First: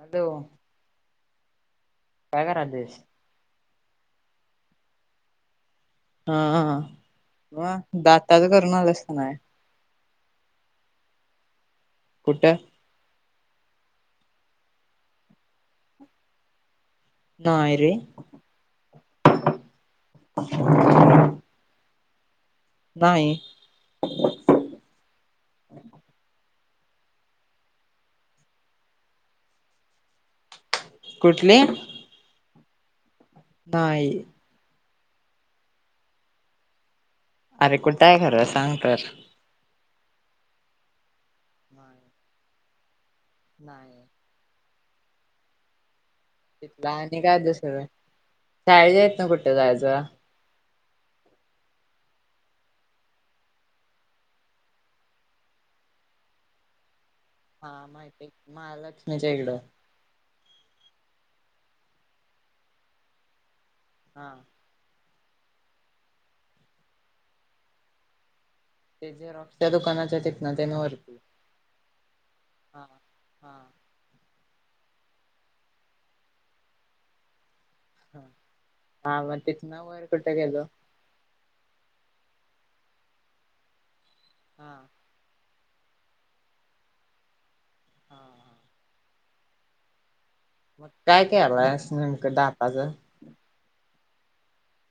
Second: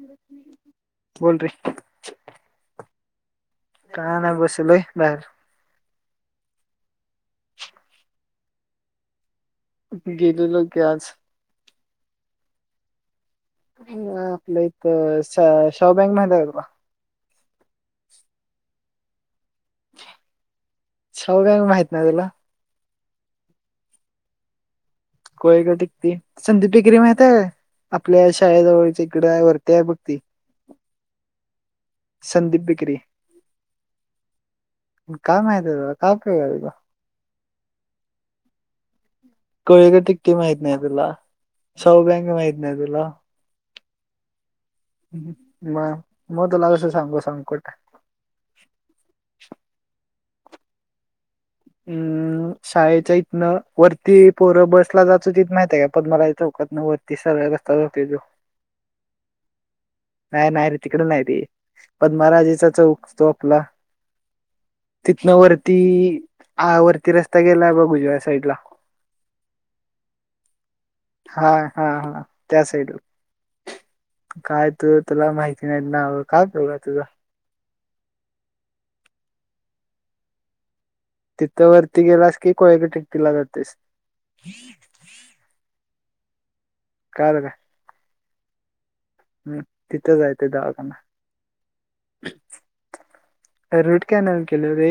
Hello बोल रे. काय करालेस? काय नाही बसलोय बाहेर. हा म दाताच करून आल्यास की नाही. गेलेली की आज. कुठ? आपलं इथ शाहू बँक माहती आहे का तुला? नाय रे. शाहू बॅंक माहित नाही तुला. नाही. कोय का टिकती. संदीप बेकरी माहितीय आपल्या शाळेजवळच्या इकड वरती आहे बघती. कुठले? संदीप बेेकरी. नाही. काय माहती आहे तुला काय उपयोग आहे तुझा. अरे कुठय खरं सांग तर. कोळीची टिक्टी माहित नाही तुला, शाहू बॅंक माहित नाही तुला, नाही. म. तिथला आणि काय अभ्यास आहे शाळेच्या हितन कुठं जायचं. हम्म शाळेच्या इथनं वरती पोरं बसला जात माहित आहे पदमालाय चौकात ना वर ति सार हा व्यस्थते जो माहिती महालक्ष्मीच्या इकडं नाही नाही रे तिकडे नाही रे. पण पदमराजेचा चौक तो आपला. हा. तिथनं वरती, हा वरती रस्ता गेलाय बघ ऊजव्या साईड ला ते झेरॉक्स च्या दुकानाच्या तिथनंन हा-हा-हा त्या हा साइडला. हा काय तू तुला माहिती नाहीत नाव काय उपयोग हाय तुझा? ह हा मग तिथनं वर कुठं गेलो? तिथं वरती गेलास की कोळयाच्या तिकटीला जातोयस. हा कळालं काय? हा हम तिथं जाय? मग काय केलायंस नेमकं दाताचं? रूट कॅनल केलो रे.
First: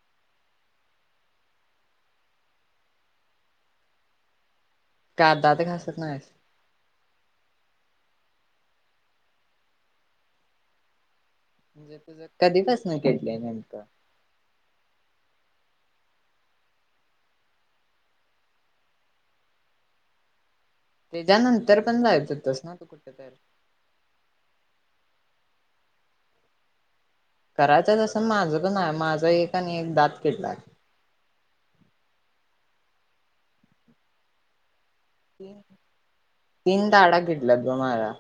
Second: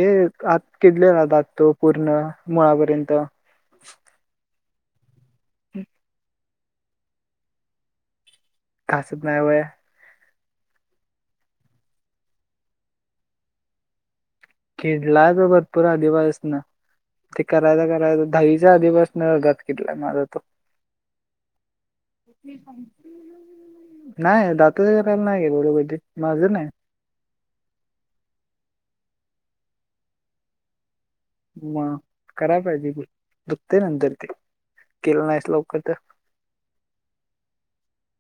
आत किडलेला दात तो पूर्ण मुळापर्यंत. [inaudible] का दात घासत नाहीस? घासत नाही. व्हय. म्हणजे तुझं कधी पासनं किडलंय नेमकं? किडलाय त्यो भरपूर आधीपासनं ते करायचं, करायचं दहावीच्या आधीपासनं दात किडलाय माझा तो. त्याच्यानंतर पण जायच होतस ना तू कुठ तर नाही दात ल नाही [inaudible] माझं नाही. करायचं तसं माझं पण हाय. माझं एक आणि एक दात किडलाय. मग कराय पाहिजे की दुखतय नंतर ते. केलं नाहीस लवकर तर तीन दाडा किडल्यात बग माझ्या.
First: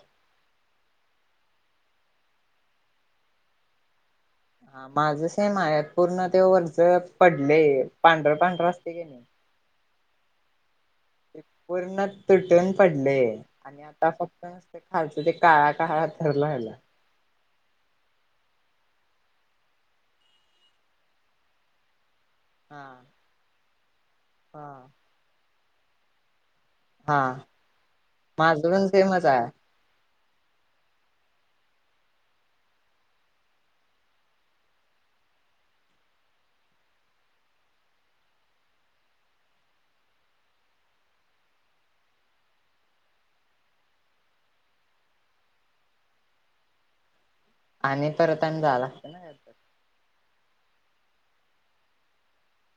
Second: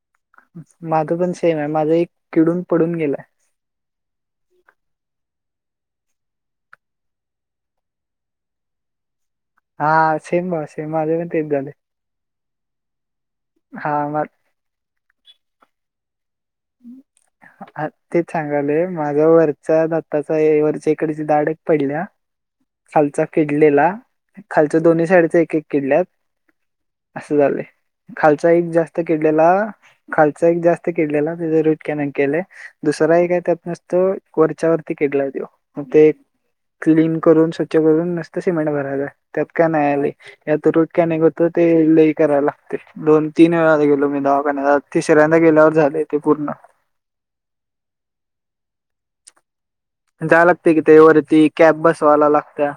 माझं पण सेम हाय. माझं एक किडून, पडून गेलाय. हा माझ सेम हाय. पूर्ण ते वरच पडले पांढर, पांढर असतय कने हा सेम-सेम माज पण तेच झालय. उन पडले आणि आता फक्त नसते खालच ते काळा काळा थर राहिला ह तेच सांगालोय माझा वरच्या दत्ताचा हे वरच्या इकडची दाड एक पडल्या हा खालचा किडलेला. हा खालचं दोन्ही साईडचं एक-एक किडल्यात. हा असं झालंय. खालचा माझं एक पण जास्त सेमच आहे किडलेला खालचा एक जास्त केिडलेला त्याच रुटकॅनल केलंय. दुसरा एक हाय त्यात नसतो कोरच्या वरती क करून स्वच्छ करून नसतं सिमेंट भरायचाय. त्यात काय नाहीहाय लई. ह्यात रूट कॅनिंग हुतं ते लई काय रायलागतंय दोन-तीन वेळा गेलो मी दवाखान्यात. आ तिसऱ्यांदा गेल्यावर झालंय ते पूर्ण. आणि परत आणि जायला लागतंय ना काय तर जाय लागतय कि त्यारती कॅब बसवाला लागत्या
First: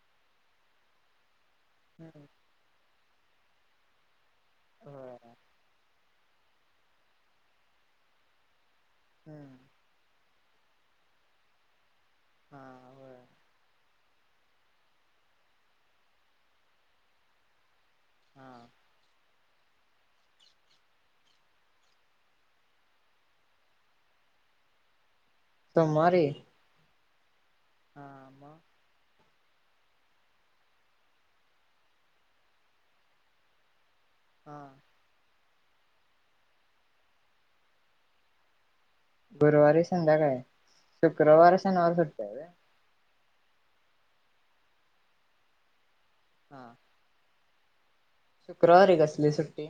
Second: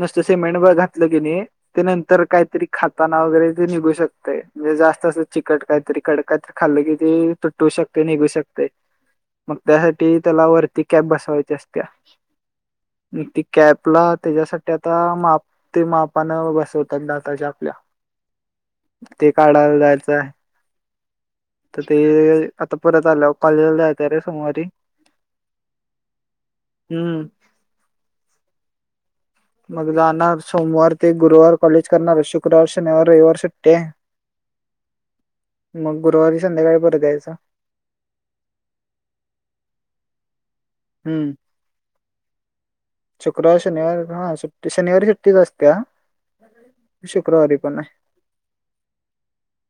नसतं सेमेंट बा घातलं की नय ते नंतर काहीतरी खाताना वगैरे ते निघू शकतंय म्हणजे जास्त होय असं चिकट काहीतरी कडक काहीतरी खाल्लं कि ते तटू शकतंय निघू शकतंय हम्म मग त्या ते त्यला वरती कॅब बसावायची असत्या हा होय ती कॅबला त्याज्यासाठी आता मा ते मापानं बसवत्यात दाताच्या आपल्या. हा ते काढायला जायचं हाय. तर ते आता परत आल्यावर कॉलेजला जायच रे सोमवारी. सोमवारी? हम्म. हा म? मग जाणार सोमवार ते गुरुवार कॉलेज करणार शुक्रवार, शनिवार, रविवार सुट्टे. हा. मग गुरुवारी संध्याकाळी परत यायचं. गुरुवारी संध्याकाळी. हम्म शुक्रवार, शनिवार सुट्टी हाय वय? शुक्रवार, शनिवार हा सुट्टी शनिवारी सुट्टीच असते हा शुक्रवारी. कोण नाही. शुक्रवारी कसली सुट्टी?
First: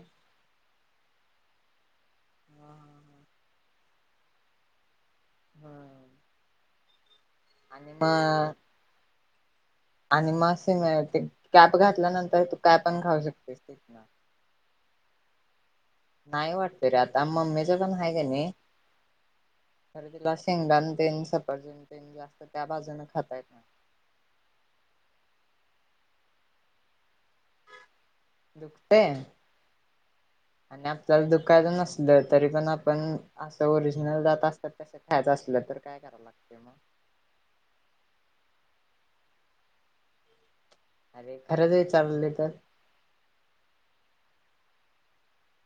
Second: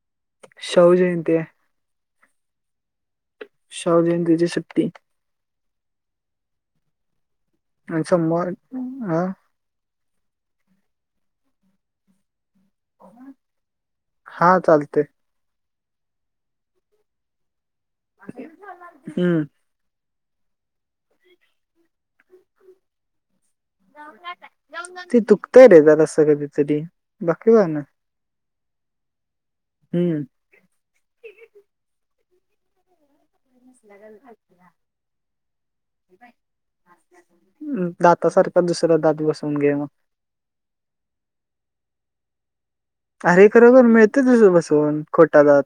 शिवजयंती आहे. हम्म शिवजयंतीची सुट्टी. हम्म. अच्छा म ह [unintelligible] आणि मसेते कॅप घातल्यानंतर. काय पण खाऊ शकतेस ते. हा चालतंय नाही वाटत रे आता मम्मीचं पण आहे का नाही. हम्म तुला शेंगदाण तेन सफरचंद तेन जास्त त्या बाजून खातायेत. ते दुकतयरे जारासं कधीतरी. बाकी काय नाही दुखतें हम्म आणि आपल्याला दुखायचं नसल तरी पण आपण. असं ओरिजिनल दात असतात तसं ख्यायचं असलं तर काय कराव लागते मग. दातासारखा दुसरा दात बसवून घे मग. अरे खरंच विचालय तर. तुचघेकी बसवून खोटा दात.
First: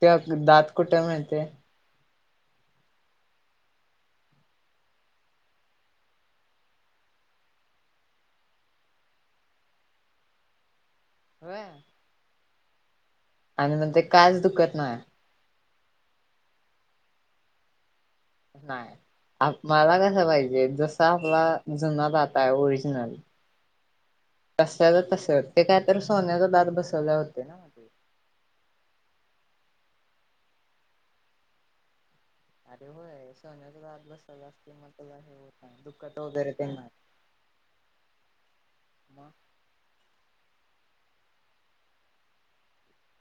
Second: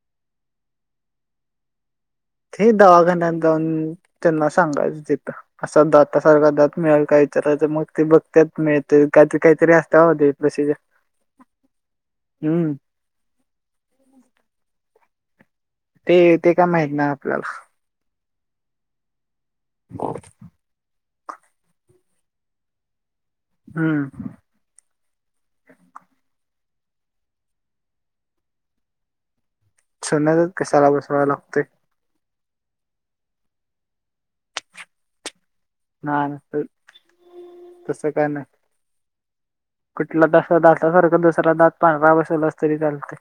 त्या दात कुठे मिळते.. ते दवाखान्यात जाऊन त्यांना सांगायचं देत असा दात सारखा दात मिळेल काही विचार मग ते बघतत मिळते ते काहीतरी असता प्रोसिजर होय. हम्म. आणि मग ते काच दुखत नाही. ते ते काय माहीत नाय आपल्याला. नाही मला कसं पाहिजे जस आपला जुना जाता आहे ओरिजिनल हम्म. पसरते काय तर सोन्याचा दात बसवला होतो. सोन्याचा दात कशाला बसवा लागते. अरे होय सोन्याचा दात बसवायचा जास्त म आहे हो. ना तर तस काय नाही मग कुठलं तर दातसारख दुसरा दात पांढरा बसवलास तरी चालते.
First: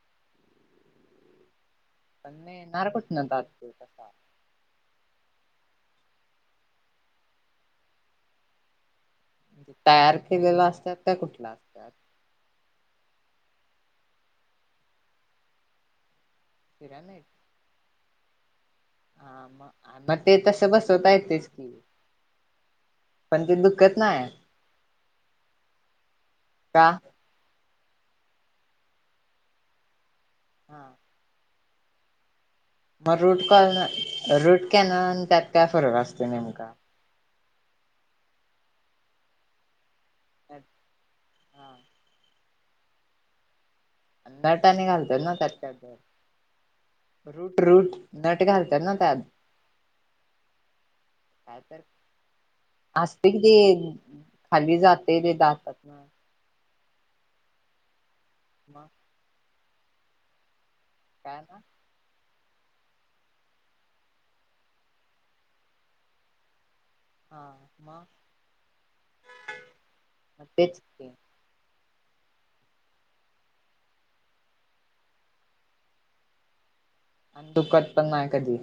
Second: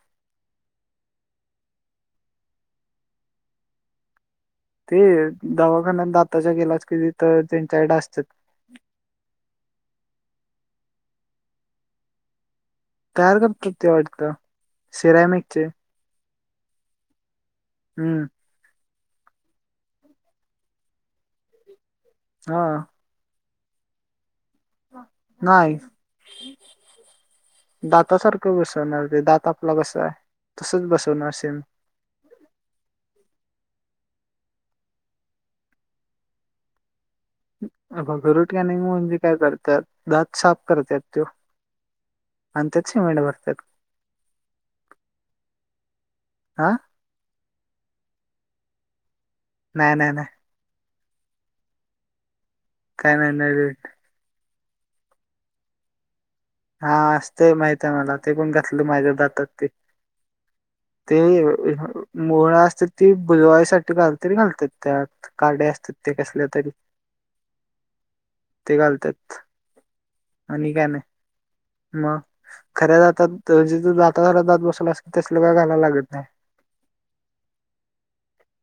नाही तूट आर दात तु सारखा. ते दवाखान्यात दाताच्या गेलाच कली तर त्यांच्या कडे असतात. तयार केलेला असतात का कुठला असतात. तयार कप कती आवटतं सिरायमेकचे. सिरयामिसक. हम्म. हा मग मग ते तसं बसवता येतच की. हा. पण ते दुःखत नाही. नाहीय. का? दात सारखं बसवणार ते दात आपला कसा आहे तसच बसवणार सेम. मग रूट कॉलन रूट कॅन त्यात काय फरक असते नेमका? बघ रुटकॅनीग म्हणजे काय करतात. दात साफ करतात त आणि त्यात शिमट भरतात. नटाने घालतात ना त्याच्यात काही हा रुट फ्रूट नट घालतात ना त्यात. नाही नाही नाही. काय तर काय असते नाही की नाही खाली जाते ते दातात हा असतय माहित आहे मला ते पण घातलं मग माझ्या दातात ते ते काय ना मोहळा असतात ती भुजवायसाठी घाल तरी घालतात त्यात काड्या असतात ते कसल्या तरी ते घालतात आणि काय नाही [unintelligible] मग खऱ्या जातात जे जातार जात बसवला असे तसल का घालायला लागत नाही आणि दुखत पण नाही कधी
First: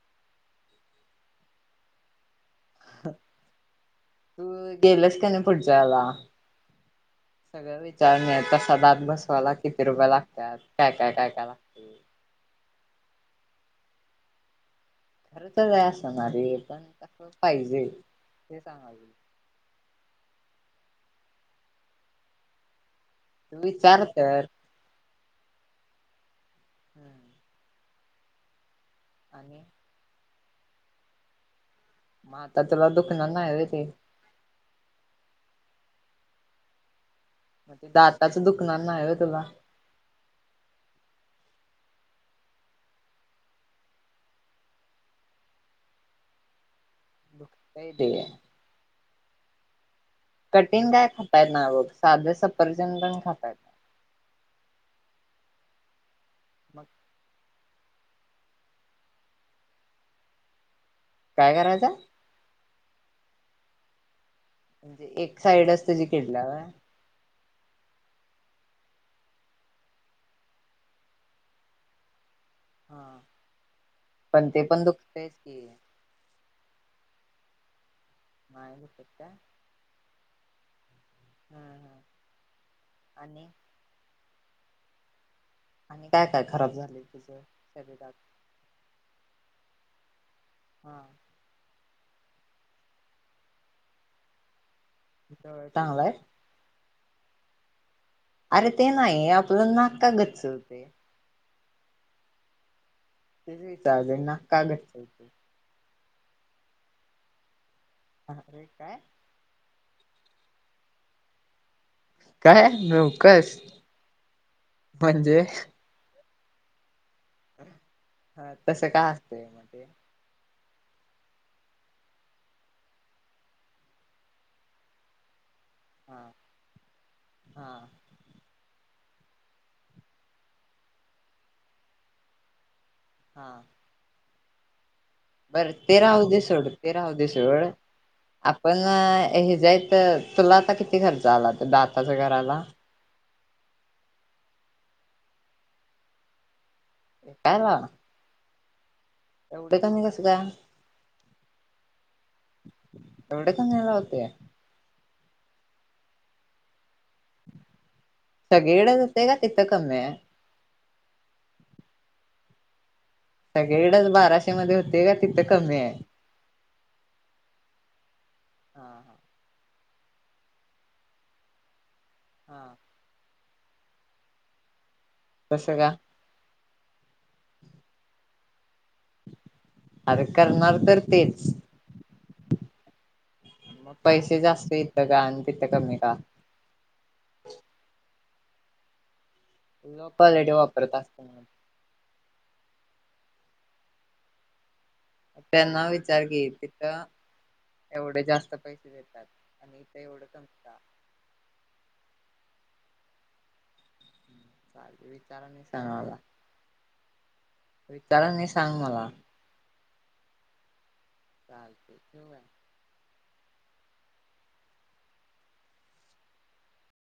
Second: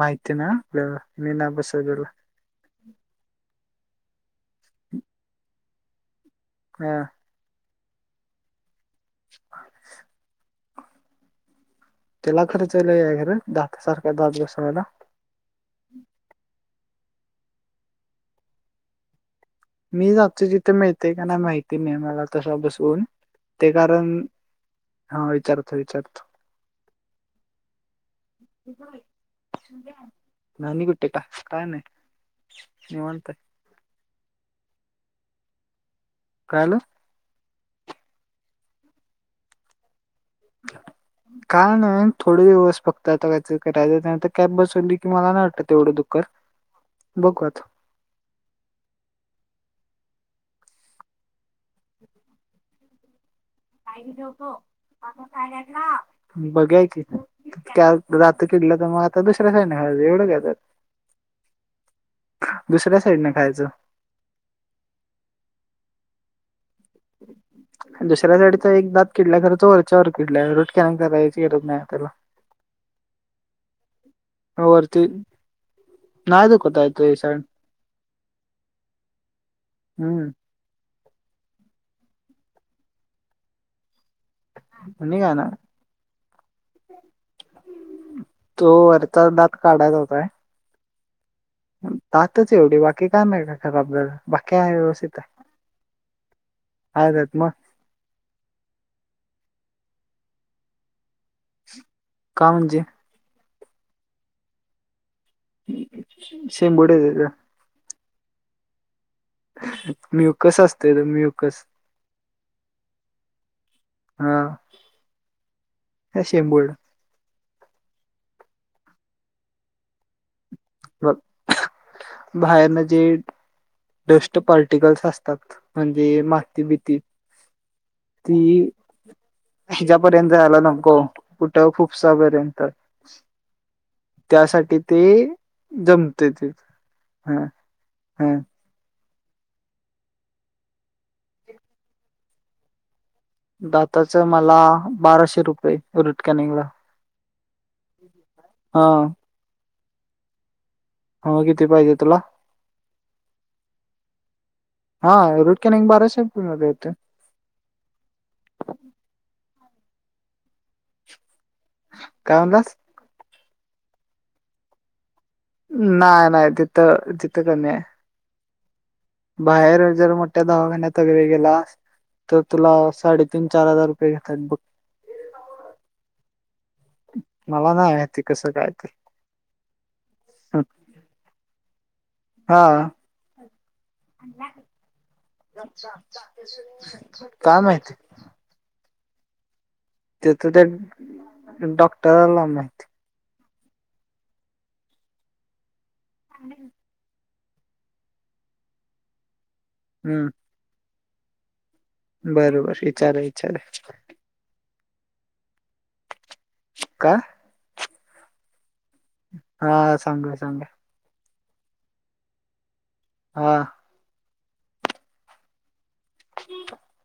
माहिती ना मी ना बसला तू गेलास का नाही पुढच्या हेल्या हा. विचारुन सदात बसवायला किती रुपय लागतात काय काय काय काय लागत [inaudible] खरंच आहे असणार रे पण कस पाहिजे ते सागालोय मी जातो तिथे मिळते का नाही माहिती नाही मला तसा बसून तू विचार तर हा विचारतो विचारतो हम्म. [unintelligible] आणि, [inaudible] म आता तुला दुखणार निवांत आहे नाही होय ते काय‌ झाल? म ते दातचं दुखणार नाय होय तुला काय नाही थोडे दिवस फक्त आता कायच करायचं त्यांतर कॅब बसवली की मला नाही वाटत तेवढं दुखत दुखतंय ते [inaudible] बघुया मग की दात किडल्यात त्यामुळं आता दुसऱ्या साईड न खायायच एवढ काय त्यात काय करायच हाय दुसऱ्या साईडन खायचं म्हणजे एक साईडच तुजी किडल्या होय दुसऱ्या साईडचा एक दात किडल्या खर तो वरच्यावर किडल्या रोट कॅन करायची गरज नाही त्याला हा पण होर पण ते दुखतयच की ना [inaudible] हम्म [unintelligible] हम्म हम्म आणि आणि काय नाय आणि काय काय खराब झाले तुझ शरीरात? तो वरचा दात काढायचाच हाय [unintelligible] दातच एवढी बाकी काय नाय का खराबदल बाकी व्यव तिथ चांगलं हाय? [unintelligible] अरे ते नाही आपलं नाक का गच्च होतय? का म्हणजे, तेच विचारलय ना का गच्च हुतय--' [unintelligible] ह अरे काय म्युकस असतय रे म्युकस काय नवकच म्हणजे ह शेबोर्ड हा तस काय असतंय म ते हो [unintelligible] बाहेरन जे डस्ट पार्टिकल्स असतात म्हणजे हा मााती बीती हा ती ह्याच्यापर्यंत जायला नको कुठं फुफसा पर्यंत हा त्यासाठी ते बरं ते राहुदे सोड ते राहुदे हा सोड हा आपण हे जेय तर तुला आता किती खर्च आला त दाताच करायला दाताच मला बाराशे रुपये रुट कॅनिंगला एटाला [unintelligible] हा एवढ कमी कसं का हो किती पाहिजे तुला एवढ कमी ला होतंय हा रुटकॅनिग बाराशे मध्ये होतंय सगळीकडे हुतय का तिथं कमी हाय [unintelligible] काय म्हंदच [unintelligible] सगळेकडेच बाराशे मध्ये होते का तिथं कमी आहे नाही नाही तिथं तिथं कमी हाय हा बाहेर जर मोठ्या दवाखान्यात वगैरे गेला तर हा तुला साडे तीन चार हजार रुपये घेतात बघ. कस काय मला नाही माहिती कसं काय ते. अरे हं. करणार तर तेच. हा मग पैसे जास्त इथं का आणि तिथं कमी का काय माहित. लो ते तर क्वालिटी त्या वापरत असत डॉक्टराला माहित. त्यांना विचार की तिथं एवढे जास्त पैसे देतात. आणि इथ एवढं हम्म कमी का. बरोबर विचारा विचारा. [unintelligible] का विचार आणि सांग मला. हा सांगतो सांगतो [unintelligible] हा [unintelligible]